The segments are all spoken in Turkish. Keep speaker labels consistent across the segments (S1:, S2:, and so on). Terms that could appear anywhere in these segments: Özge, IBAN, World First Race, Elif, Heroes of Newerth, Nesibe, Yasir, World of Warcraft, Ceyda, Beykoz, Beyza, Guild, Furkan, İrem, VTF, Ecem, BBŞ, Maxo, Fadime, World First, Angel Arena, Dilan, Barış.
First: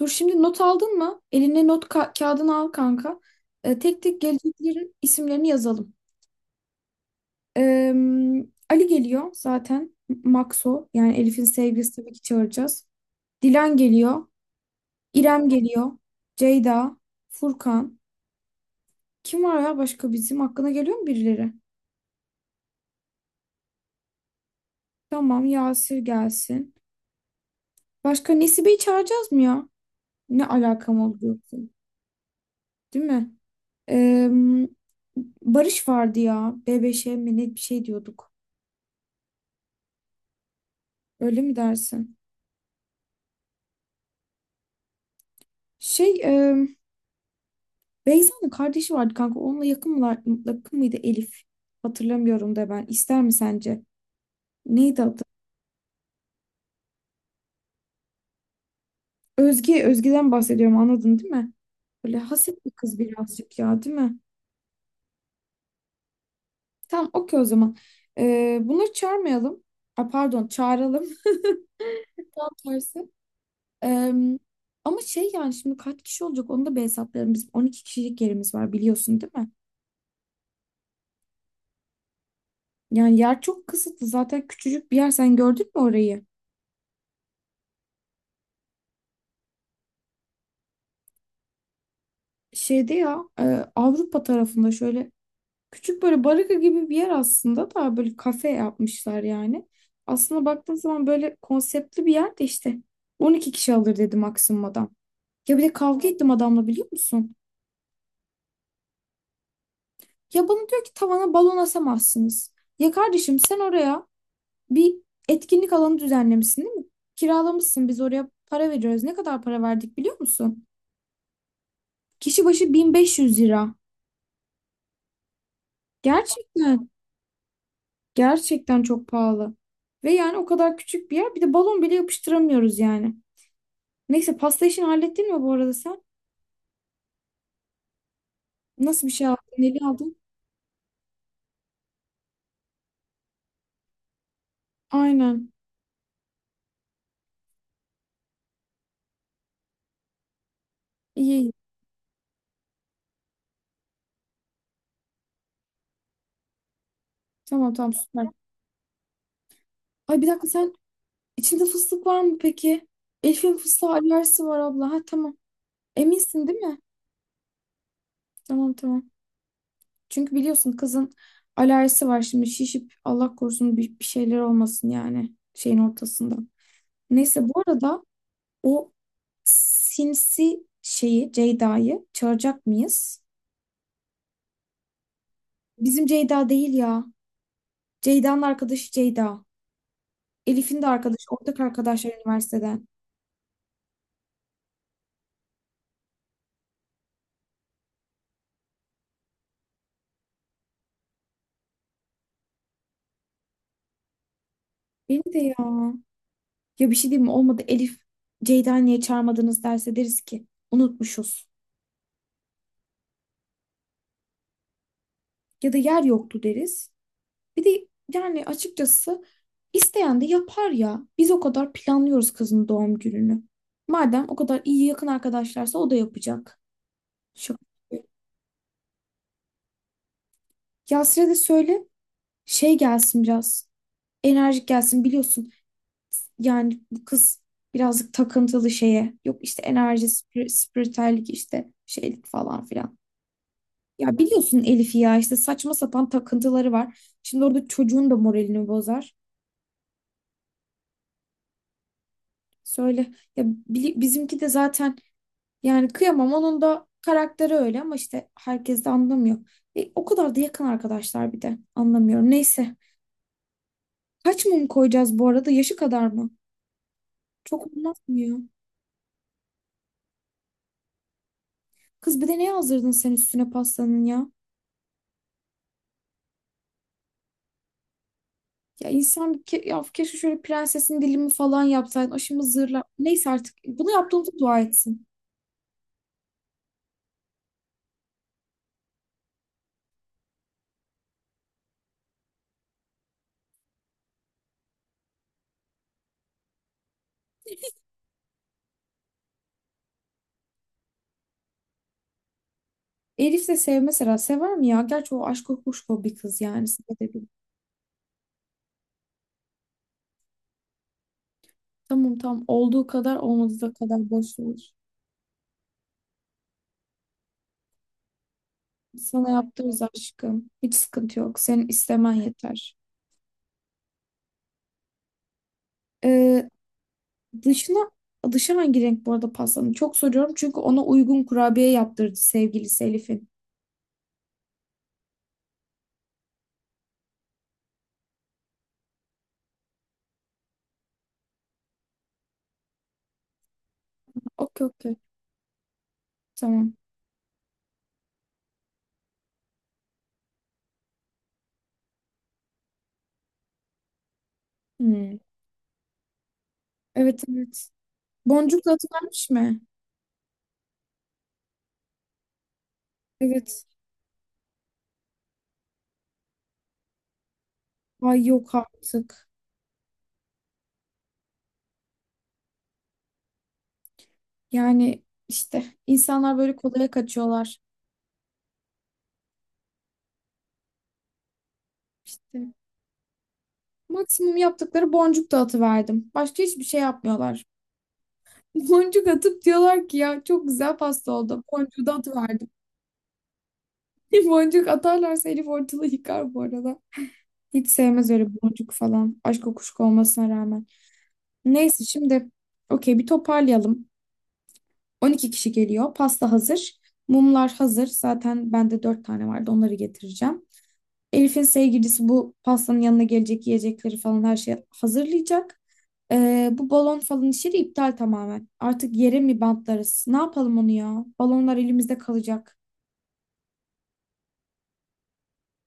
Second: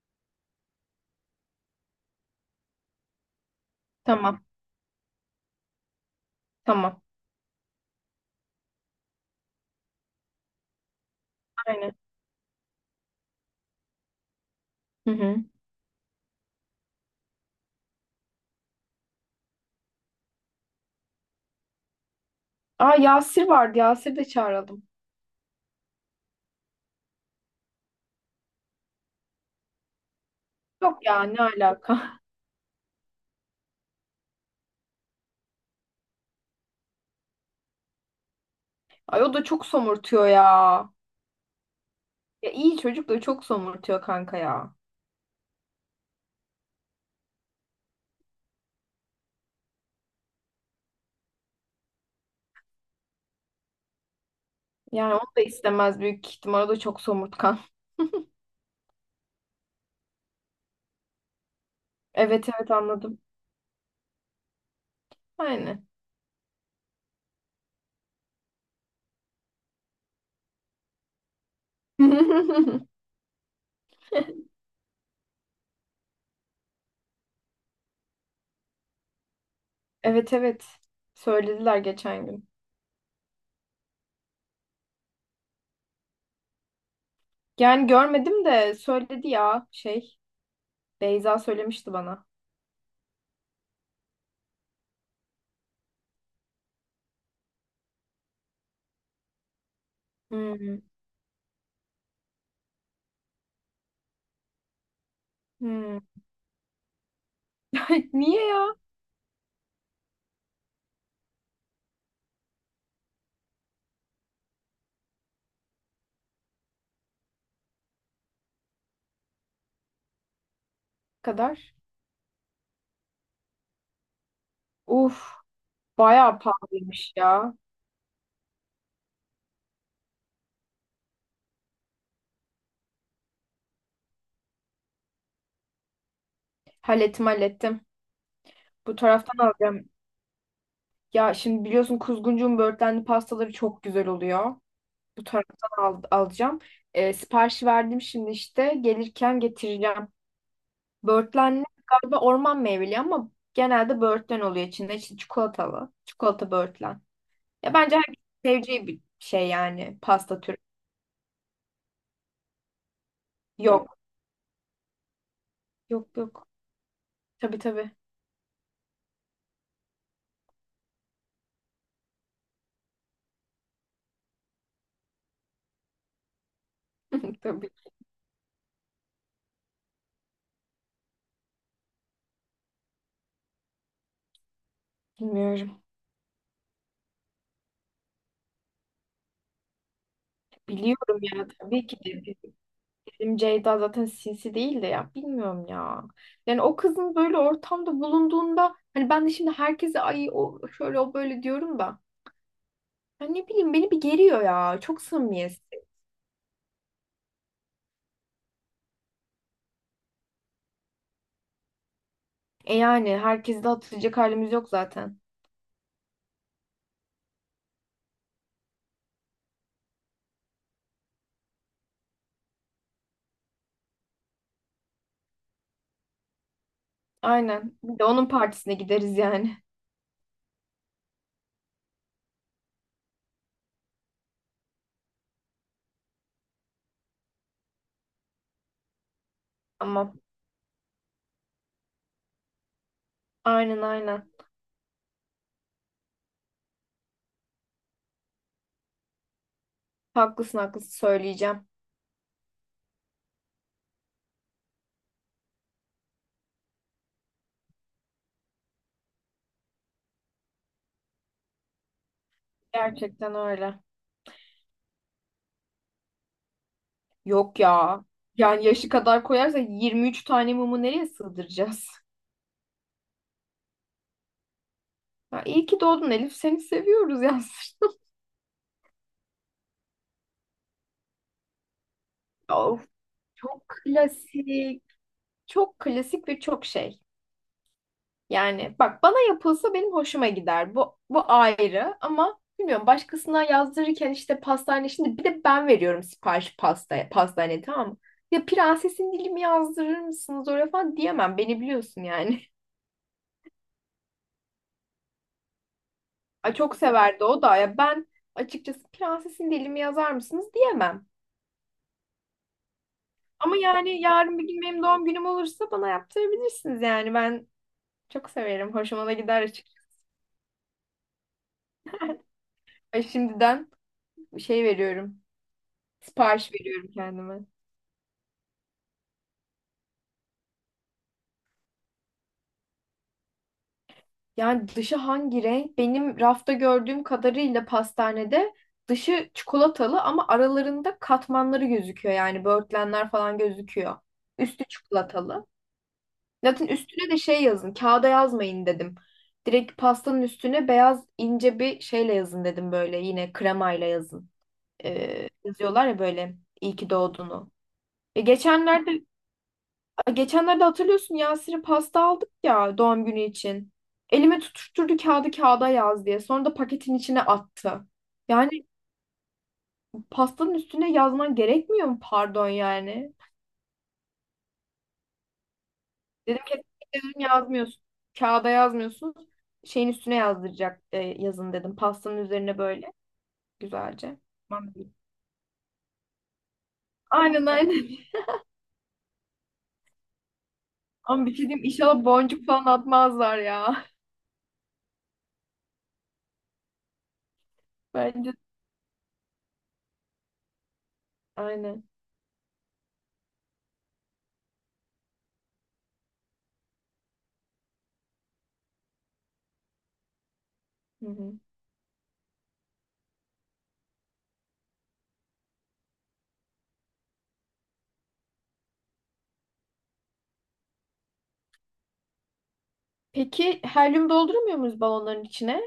S1: Dur şimdi not aldın mı? Eline not kağıdını al kanka. Tek tek
S2: Tamam.
S1: geleceklerin isimlerini yazalım.
S2: Tamam.
S1: Ee, Ali geliyor zaten. Maxo, yani Elif'in
S2: Aynen.
S1: sevgilisi, tabii ki çağıracağız. Dilan geliyor.
S2: Hı hı.
S1: İrem geliyor. Ceyda. Furkan. Kim var ya başka bizim? Hakkına geliyor mu birileri?
S2: Aa Yasir vardı. Yasir de çağıralım.
S1: Tamam, Yasir gelsin. Başka Nesibe'yi çağıracağız mı ya? Ne
S2: Yok
S1: alakam
S2: ya
S1: oldu
S2: ne
S1: yoksa?
S2: alaka.
S1: Değil mi? Ee, Barış vardı ya. BBŞ mi ne bir şey diyorduk.
S2: Ay o da çok somurtuyor ya.
S1: Öyle mi dersin?
S2: Ya iyi çocuk da çok somurtuyor kanka ya.
S1: Şey, e, Beyza'nın kardeşi vardı kanka. Onunla yakın mıydı Elif? Hatırlamıyorum da ben. İster mi sence? Neydi
S2: Yani
S1: adı?
S2: onu da istemez büyük ihtimal. O da çok somurtkan.
S1: Özge'den bahsediyorum, anladın değil mi? Böyle
S2: Evet
S1: haset bir
S2: evet
S1: kız
S2: anladım.
S1: birazcık ya, değil mi?
S2: Aynen.
S1: Tamam, okey o zaman. Bunları çağırmayalım. A, pardon, çağıralım. Tam tersi. E, ama şey yani şimdi kaç kişi olacak onu da bir hesaplayalım. Bizim 12 kişilik yerimiz var, biliyorsun değil mi?
S2: Evet evet. Söylediler geçen gün.
S1: Yani yer çok kısıtlı. Zaten küçücük bir yer. Sen gördün mü orayı?
S2: Yani görmedim de söyledi ya şey. Beyza söylemişti bana.
S1: Şeyde ya Avrupa tarafında şöyle küçük böyle baraka gibi bir yer aslında, da böyle kafe yapmışlar yani. Aslında baktığın
S2: Hmm,
S1: zaman böyle konseptli bir yer de işte 12 kişi alır dedi maksimum adam. Ya bir de
S2: hmm.
S1: kavga ettim adamla, biliyor musun?
S2: Niye ya?
S1: Ya bana diyor ki tavana balon asamazsınız. Ya kardeşim sen oraya bir etkinlik alanı düzenlemişsin değil mi? Kiralamışsın, biz oraya para veriyoruz. Ne kadar para verdik biliyor musun?
S2: Bu kadar.
S1: Kişi başı 1.500 lira.
S2: Uf, bayağı
S1: Gerçekten.
S2: pahalıymış ya.
S1: Gerçekten çok pahalı. Ve yani o kadar küçük bir yer. Bir de balon bile yapıştıramıyoruz yani. Neyse, pasta işini hallettin mi bu arada sen?
S2: Hallettim hallettim. Bu
S1: Nasıl bir şey aldın?
S2: taraftan
S1: Neli
S2: alacağım.
S1: aldın?
S2: Ya şimdi biliyorsun kuzguncuğun böğürtlenli pastaları çok güzel oluyor. Bu
S1: Aynen.
S2: taraftan alacağım. Siparişi verdim şimdi işte. Gelirken getireceğim.
S1: İyi iyi.
S2: Böğürtlenli galiba orman meyveli ama genelde böğürtlen oluyor içinde. İşte çikolatalı. Çikolata böğürtlen. Ya
S1: Tamam tamam,
S2: bence herkes
S1: süper.
S2: seveceği bir şey yani
S1: Ay bir
S2: pasta
S1: dakika,
S2: türü.
S1: sen içinde fıstık var mı peki? Elif'in fıstığa
S2: Yok.
S1: alerjisi var abla. Ha, tamam.
S2: Yok
S1: Eminsin
S2: yok.
S1: değil mi?
S2: Tabii tabii.
S1: Tamam tamam. Çünkü biliyorsun kızın alerjisi var şimdi. Şişip Allah korusun bir şeyler olmasın yani şeyin ortasında. Neyse bu
S2: Tabii.
S1: arada o sinsi şeyi, Ceyda'yı çağıracak mıyız?
S2: Bilmiyorum.
S1: Bizim Ceyda değil ya. Ceyda'nın arkadaşı Ceyda. Elif'in de
S2: Biliyorum
S1: arkadaşı,
S2: ya
S1: ortak
S2: tabii ki.
S1: arkadaşlar
S2: De.
S1: üniversiteden.
S2: Bizim Ceyda zaten sinsi değil de ya bilmiyorum ya. Yani o kızın böyle ortamda bulunduğunda hani ben de şimdi herkese ay o şöyle o böyle diyorum da. Ya ne bileyim beni bir geriyor ya. Çok
S1: Beni de
S2: samimiyetsiz.
S1: ya. Ya bir şey diyeyim mi? Olmadı, Elif Ceyda'yı niye çağırmadınız derse deriz ki unutmuşuz.
S2: E yani herkesi de hatırlayacak halimiz yok zaten.
S1: Ya da yer yoktu deriz. Bir de yani açıkçası isteyen de yapar ya. Biz o kadar planlıyoruz kızın doğum gününü. Madem o kadar iyi yakın arkadaşlarsa o da yapacak. Şaka
S2: Aynen. Bir
S1: gibi.
S2: de onun partisine gideriz yani.
S1: Yasir'e de söyle. Şey gelsin biraz. Enerjik gelsin biliyorsun. Yani bu kız birazcık takıntılı şeye. Yok işte enerji,
S2: Ama
S1: spiritüellik işte şeylik falan filan.
S2: aynen
S1: Ya
S2: aynen.
S1: biliyorsun Elif'i, ya işte saçma sapan takıntıları var. Şimdi orada çocuğun da moralini bozar.
S2: Haklısın haklısın söyleyeceğim.
S1: Söyle ya, bizimki de zaten yani kıyamam, onun da karakteri öyle ama işte herkes de anlamıyor. O kadar da yakın arkadaşlar, bir de anlamıyorum. Neyse,
S2: Gerçekten öyle.
S1: kaç mum koyacağız bu arada, yaşı kadar mı?
S2: Yok
S1: Çok olmaz
S2: ya.
S1: mı ya?
S2: Yani yaşı kadar koyarsa 23 tane mumu nereye sığdıracağız?
S1: Kız, bir de ne yazdırdın sen üstüne pastanın ya?
S2: Ya iyi ki doğdun Elif. Seni seviyoruz ya.
S1: Ya insan ke ya keşke şöyle prensesin dilimi falan yapsaydın. O şimdi
S2: Of.
S1: zırla. Neyse artık
S2: Çok
S1: bunu yaptığımıza dua
S2: klasik,
S1: etsin.
S2: çok klasik ve çok şey. Yani bak bana yapılsa benim hoşuma gider. Bu ayrı ama bilmiyorum başkasına yazdırırken işte pastane şimdi bir de ben veriyorum sipariş pasta pastaneye tamam mı? Ya prensesin dilimi yazdırır mısınız oraya falan diyemem. Beni biliyorsun yani.
S1: Elif de sev mesela. Sever mi ya? Gerçi o aşk kuşko bir kız
S2: Ay
S1: yani.
S2: çok severdi
S1: Sevebilir.
S2: o da ya ben açıkçası prensesin dilimi yazar mısınız diyemem.
S1: Tamam tamam. Olduğu kadar
S2: Ama
S1: olmadığı da
S2: yani
S1: kadar boş
S2: yarın bir
S1: olur.
S2: gün benim doğum günüm olursa bana yaptırabilirsiniz yani ben çok severim. Hoşuma da
S1: Sana
S2: gider açıkçası.
S1: yaptığımız aşkım. Hiç sıkıntı yok. Senin istemen yeter.
S2: Ay şimdiden şey veriyorum.
S1: Ee,
S2: Sipariş veriyorum kendime.
S1: dışına dışı hangi renk bu arada pastanın? Çok soruyorum çünkü ona uygun kurabiye yaptırdı sevgilisi Elif'in.
S2: Yani dışı hangi renk? Benim rafta gördüğüm kadarıyla pastanede dışı çikolatalı ama aralarında katmanları gözüküyor. Yani böğürtlenler falan gözüküyor. Üstü
S1: Okey okey.
S2: çikolatalı. Zaten
S1: Tamam.
S2: üstüne de şey yazın. Kağıda yazmayın dedim. Direkt pastanın üstüne beyaz ince bir şeyle yazın dedim böyle. Yine kremayla yazın.
S1: Hmm.
S2: Yazıyorlar ya böyle iyi ki
S1: Evet
S2: doğdunu.
S1: evet.
S2: E,
S1: Boncuk da
S2: geçenlerde
S1: atıvermiş mi?
S2: Geçenlerde hatırlıyorsun Yasir'e pasta aldık ya doğum günü
S1: Evet.
S2: için. Elime tutuşturdu kağıdı kağıda yaz diye. Sonra da paketin içine attı.
S1: Ay,
S2: Yani
S1: yok artık.
S2: pastanın üstüne yazman gerekmiyor mu pardon yani?
S1: Yani işte insanlar
S2: Dedim
S1: böyle
S2: kesinlikle
S1: kolaya
S2: dedim
S1: kaçıyorlar.
S2: yazmıyorsun. Kağıda yazmıyorsun. Şeyin üstüne yazdıracak yazın dedim. Pastanın
S1: İşte
S2: üzerine böyle güzelce.
S1: maksimum
S2: Tamam dedi.
S1: yaptıkları boncuk dağıtıverdim. Başka hiçbir şey yapmıyorlar.
S2: Aynen aynen.
S1: Boncuk atıp diyorlar ki ya çok güzel pasta
S2: Ama bir
S1: oldu.
S2: şey diyeyim
S1: Boncuğu da
S2: inşallah boncuk
S1: atıverdim.
S2: falan atmazlar ya.
S1: Boncuk atarlarsa Elif ortalığı yıkar bu arada. Hiç sevmez öyle
S2: Bence
S1: boncuk falan. Aşk kokuşku olmasına rağmen. Neyse
S2: aynen.
S1: şimdi okey bir toparlayalım. 12 kişi geliyor. Pasta hazır. Mumlar hazır. Zaten bende 4 tane vardı. Onları getireceğim.
S2: Hı hı.
S1: Elif'in sevgilisi bu pastanın yanına gelecek, yiyecekleri falan her şeyi hazırlayacak. Bu balon falan işi de iptal tamamen. Artık yere mi bantlarız? Ne yapalım onu ya? Balonlar elimizde kalacak.
S2: Peki helyum dolduramıyor muyuz balonların içine?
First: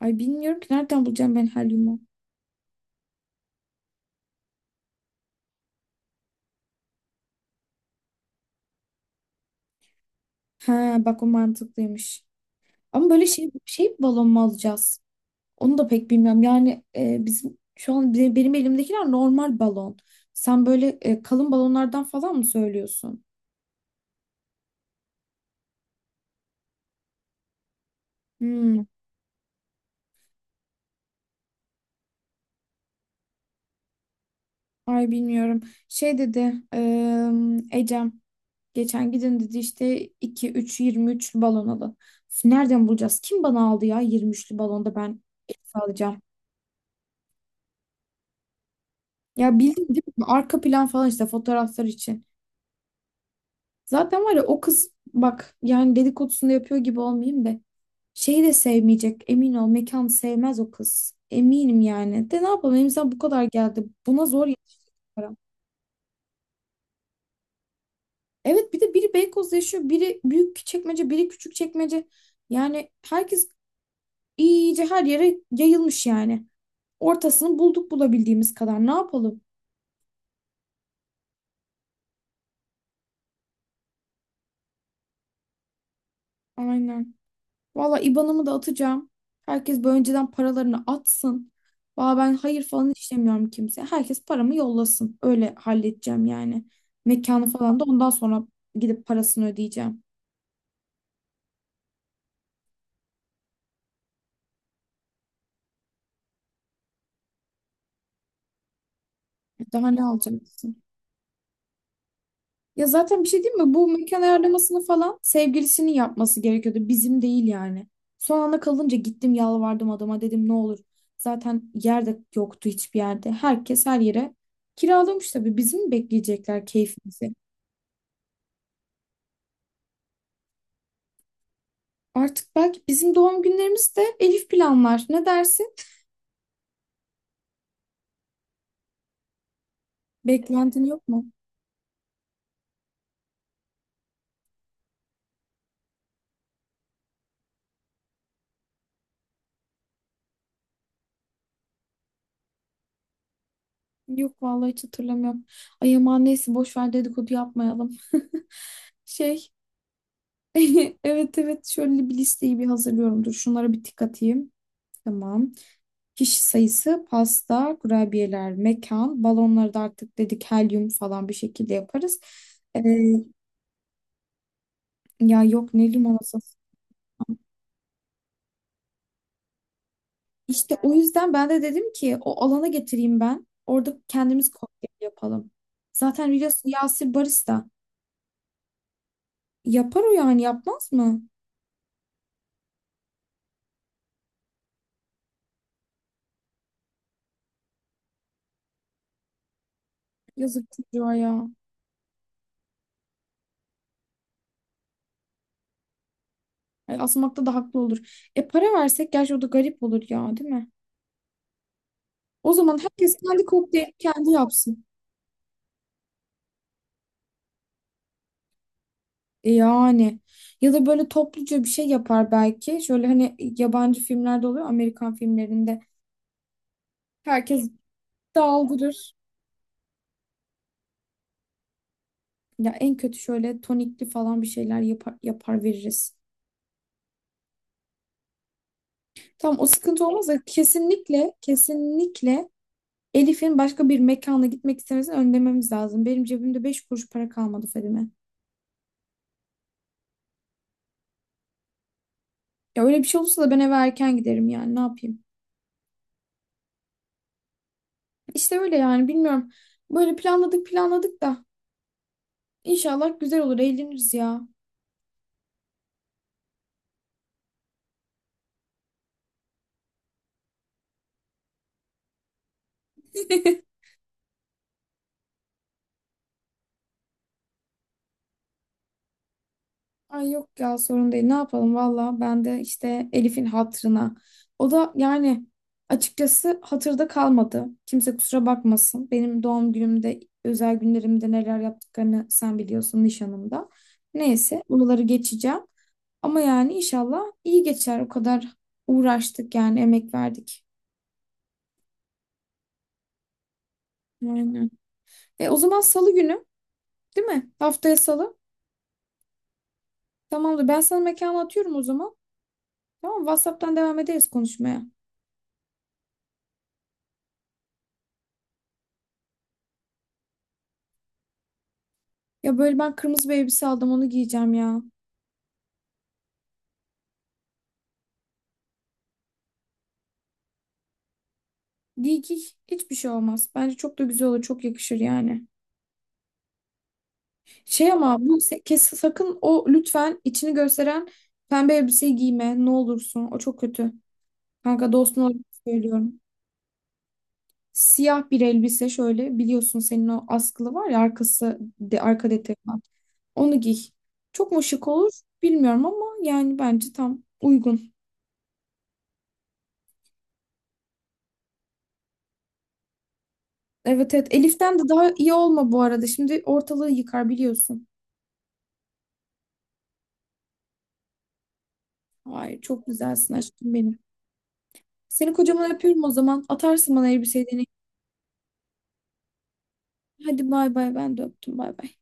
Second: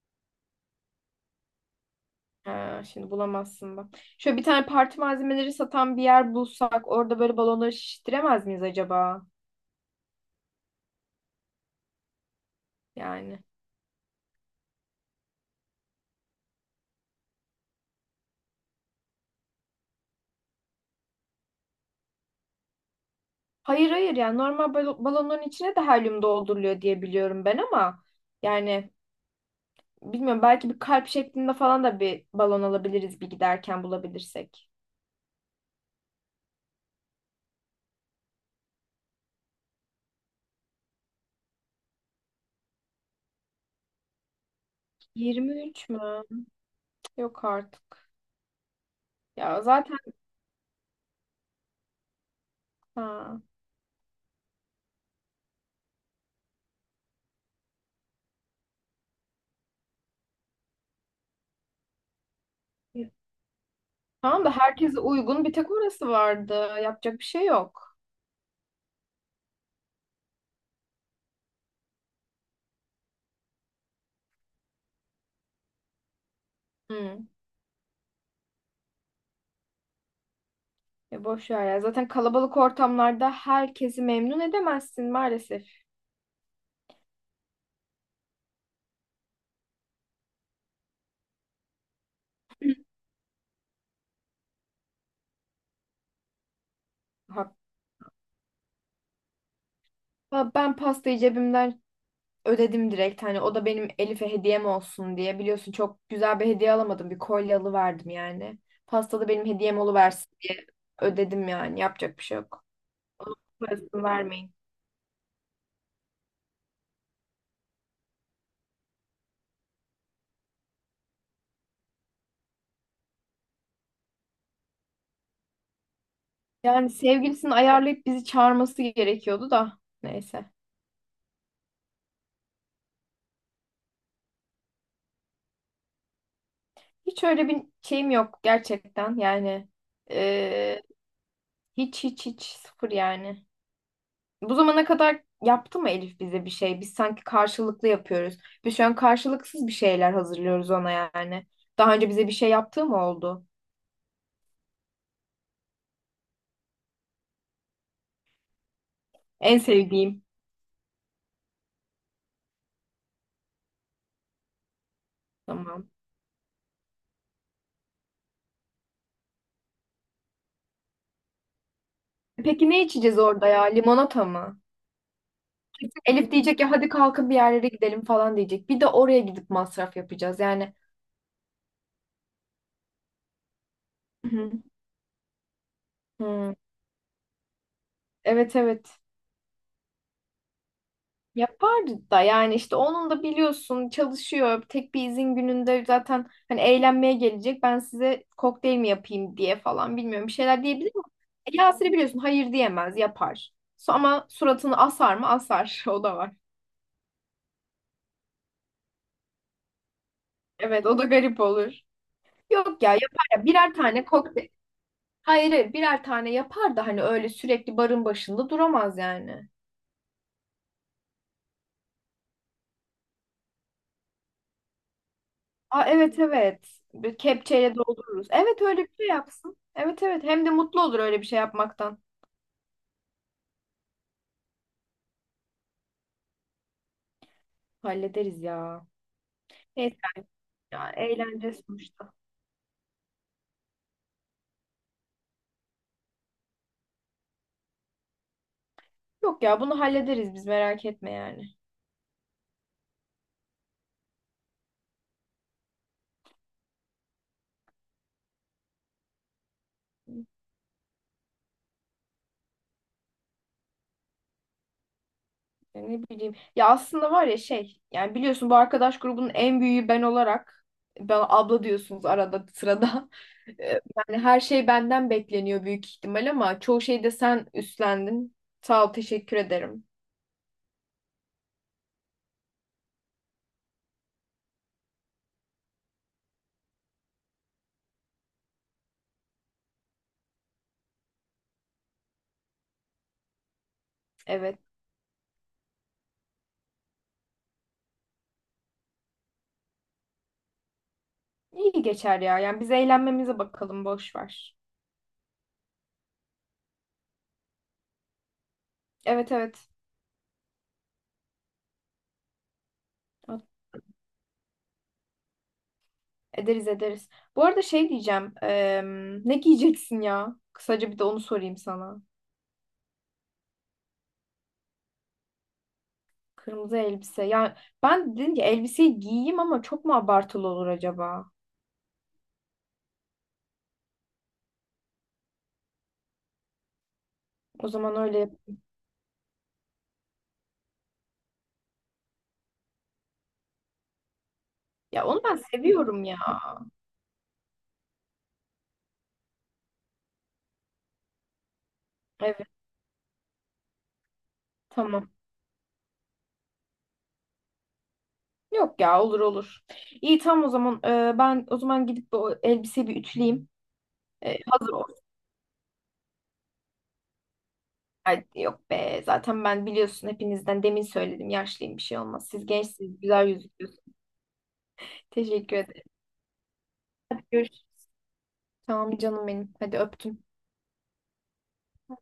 S1: Ay bilmiyorum ki, nereden bulacağım ben helyumu.
S2: Ha, şimdi bulamazsın bak. Şöyle bir tane parti malzemeleri satan bir yer bulsak orada böyle balonları şiştiremez miyiz acaba?
S1: Ha bak, o mantıklıymış. Ama böyle
S2: Yani.
S1: şey balon mu alacağız? Onu da pek bilmiyorum. Yani bizim şu an benim elimdekiler normal balon. Sen böyle kalın balonlardan falan mı söylüyorsun?
S2: Hayır hayır yani normal balonların içine de helyum dolduruluyor diye biliyorum ben ama
S1: Hmm,
S2: yani bilmiyorum belki bir kalp şeklinde falan da bir balon alabiliriz bir giderken bulabilirsek.
S1: ay bilmiyorum. Şey dedi Ecem geçen gidin dedi işte iki üç 20 23'lü balon alın. Üf, nereden bulacağız? Kim bana aldı ya 23'lü balonda ben
S2: 23
S1: alacağım.
S2: mü? Yok artık.
S1: Ya
S2: Ya
S1: bildin
S2: zaten
S1: değil mi? Arka plan falan işte fotoğraflar için.
S2: ha.
S1: Zaten var ya o kız, bak yani dedikodusunu yapıyor gibi olmayayım da şeyi de sevmeyecek, emin ol, mekan sevmez o kız. Eminim yani. De ne yapalım, elimizden bu kadar geldi. Buna
S2: Tamam
S1: zor
S2: da
S1: yetiştik
S2: herkese
S1: para.
S2: uygun bir tek orası vardı. Yapacak bir şey yok.
S1: Evet, bir de biri Beykoz'da yaşıyor, biri Büyük Çekmece, biri Küçük Çekmece. Yani herkes iyice her yere yayılmış yani.
S2: Hmm.
S1: Ortasını bulduk, bulabildiğimiz kadar, ne yapalım?
S2: Ya boş ver ya. Zaten kalabalık ortamlarda herkesi memnun edemezsin maalesef.
S1: Aynen. Valla IBAN'ımı da atacağım. Herkes böyle önceden paralarını atsın. Valla ben hayır falan işlemiyorum kimseye. Herkes paramı yollasın. Öyle halledeceğim yani. Mekanı
S2: Hatta
S1: falan da ondan sonra gidip parasını ödeyeceğim.
S2: ben pastayı cebimden ödedim direkt. Hani o da benim Elif'e hediyem olsun diye. Biliyorsun çok güzel bir hediye alamadım. Bir kolye alıverdim yani. Pasta da benim hediyem
S1: Daha ne
S2: oluversin diye
S1: alacaksın?
S2: ödedim yani. Yapacak bir şey yok.
S1: Ya zaten bir
S2: Onun
S1: şey değil mi? Bu
S2: parasını
S1: mekan
S2: vermeyin.
S1: ayarlamasını falan sevgilisinin yapması gerekiyordu. Bizim değil yani. Son anda kalınca gittim, yalvardım adama, dedim ne olur. Zaten yer de yoktu hiçbir yerde. Herkes her yere kiralamış tabii. Bizim mi bekleyecekler
S2: Yani
S1: keyfimizi?
S2: sevgilisini ayarlayıp bizi çağırması gerekiyordu da. Neyse.
S1: Artık belki bizim doğum günlerimiz de Elif planlar. Ne dersin?
S2: Hiç öyle bir şeyim yok gerçekten. Yani eee,
S1: Beklentin yok mu?
S2: hiç hiç hiç sıfır yani. Bu zamana kadar yaptı mı Elif bize bir şey? Biz sanki karşılıklı yapıyoruz. Biz şu an karşılıksız bir şeyler hazırlıyoruz ona yani. Daha önce bize bir şey yaptığı mı oldu?
S1: Yok vallahi, hiç hatırlamıyorum. Ay aman neyse, boş ver, dedikodu yapmayalım. Şey,
S2: En sevdiğim.
S1: evet evet, şöyle bir listeyi bir hazırlıyorum. Dur şunlara bir tık atayım. Tamam.
S2: Tamam.
S1: Kişi sayısı, pasta, kurabiyeler, mekan, balonları da artık dedik helyum falan bir şekilde yaparız.
S2: Peki
S1: Ee,
S2: ne içeceğiz orada ya? Limonata mı?
S1: ya yok ne
S2: Kesin Elif
S1: limonata.
S2: diyecek ya hadi kalkın bir yerlere gidelim falan diyecek. Bir de oraya gidip masraf yapacağız. Yani
S1: İşte o yüzden ben de dedim ki o alana getireyim ben. Orada
S2: Hı
S1: kendimiz
S2: hı.
S1: kokteyl yapalım. Zaten
S2: Hı.
S1: biliyorsun Yasir barista.
S2: Evet evet.
S1: Yapar o, yani yapmaz mı?
S2: Yapardı da yani işte onun da biliyorsun çalışıyor. Tek bir izin gününde zaten hani eğlenmeye gelecek. Ben size kokteyl mi yapayım diye falan bilmiyorum bir şeyler
S1: Yazık
S2: diyebilir mi?
S1: çocuğa ya.
S2: E, Yasir'i biliyorsun hayır diyemez yapar. Ama suratını asar mı? Asar. O da var.
S1: Ay, asmakta da haklı olur. E para versek gerçi o da garip olur ya, değil mi?
S2: Evet o da garip olur.
S1: O zaman
S2: Yok ya
S1: herkes
S2: yapar
S1: kendi
S2: ya birer
S1: kokteyli
S2: tane
S1: kendi
S2: kokteyl.
S1: yapsın.
S2: Hayır hayır birer tane yapar da hani öyle sürekli barın başında duramaz yani.
S1: E yani. Ya da böyle topluca bir şey yapar belki. Şöyle hani yabancı filmlerde oluyor. Amerikan filmlerinde.
S2: Aa evet evet. Bir
S1: Herkes
S2: kepçeyle doldururuz. Evet öyle bir şey
S1: daldırır.
S2: yapsın. Evet evet hem de mutlu olur öyle bir şey yapmaktan.
S1: Ya en kötü şöyle tonikli falan bir şeyler yapar, yapar veririz.
S2: Hallederiz ya.
S1: Tam o
S2: Neyse
S1: sıkıntı olmaz da
S2: ya
S1: kesinlikle
S2: eğlence sonuçta.
S1: kesinlikle Elif'in başka bir mekana gitmek istemesini önlememiz lazım. Benim cebimde 5 kuruş para kalmadı Fadime.
S2: Yok ya bunu hallederiz biz merak etme yani.
S1: Ya öyle bir şey olursa da ben eve erken giderim yani, ne yapayım. İşte öyle yani, bilmiyorum. Böyle planladık planladık da inşallah güzel olur, eğleniriz ya.
S2: Ya ne bileyim. Ya aslında var ya şey yani biliyorsun bu arkadaş grubunun en büyüğü ben olarak ben abla diyorsunuz arada sırada. Ee, Yani her şey benden bekleniyor büyük ihtimal ama çoğu şeyde sen üstlendin. Sağ ol teşekkür ederim.
S1: Ay yok ya, sorun değil. Ne yapalım valla, ben de işte Elif'in hatırına. O da yani açıkçası hatırda kalmadı. Kimse kusura bakmasın. Benim doğum günümde, özel günlerimde neler yaptıklarını sen biliyorsun, nişanımda.
S2: Evet.
S1: Neyse bunları geçeceğim. Ama yani inşallah iyi geçer. O kadar uğraştık yani, emek verdik.
S2: İyi geçer ya. Yani biz eğlenmemize bakalım boş ver.
S1: Aynen. O zaman salı günü değil mi? Haftaya salı.
S2: Evet evet.
S1: Tamamdır. Ben sana mekanı atıyorum o zaman. Tamam, WhatsApp'tan devam ederiz konuşmaya.
S2: Ederiz ederiz. Bu arada şey diyeceğim. Ne giyeceksin ya? Kısaca bir de onu sorayım sana.
S1: Ya böyle ben kırmızı bir elbise aldım, onu giyeceğim ya.
S2: Kırmızı elbise. Ya ben dedim ki elbiseyi giyeyim ama çok mu abartılı olur acaba?
S1: Giy giy, hiçbir şey olmaz. Bence çok da güzel olur, çok yakışır yani.
S2: O zaman
S1: Ama
S2: öyle.
S1: bu kes sakın o, lütfen, içini gösteren pembe elbiseyi giyme, ne olursun o çok kötü. Kanka
S2: Ya onu
S1: dostun
S2: ben
S1: olarak
S2: seviyorum ya.
S1: söylüyorum. Siyah bir elbise şöyle, biliyorsun senin o askılı var ya, arka
S2: Evet
S1: detayı var. Onu giy. Çok mu şık
S2: tamam.
S1: olur bilmiyorum ama yani bence tam uygun.
S2: Yok ya olur olur. İyi tamam o zaman. Ben o zaman gidip bu elbiseyi bir ütüleyeyim.
S1: Evet evet,
S2: Hazır
S1: Elif'ten de
S2: olsun.
S1: daha iyi olma bu arada. Şimdi ortalığı yıkar biliyorsun.
S2: Ay, yok be zaten ben biliyorsun hepinizden demin söyledim. Yaşlıyım bir şey olmaz. Siz
S1: Ay çok
S2: gençsiniz güzel
S1: güzelsin aşkım
S2: gözüküyorsunuz.
S1: benim. Seni
S2: Teşekkür
S1: kocaman
S2: ederim.
S1: öpüyorum o zaman. Atarsın bana
S2: Hadi
S1: elbiseyi
S2: görüşürüz.
S1: deneyim.
S2: Tamam canım benim. Hadi öptüm.
S1: Hadi bay bay, ben de öptüm bay bay.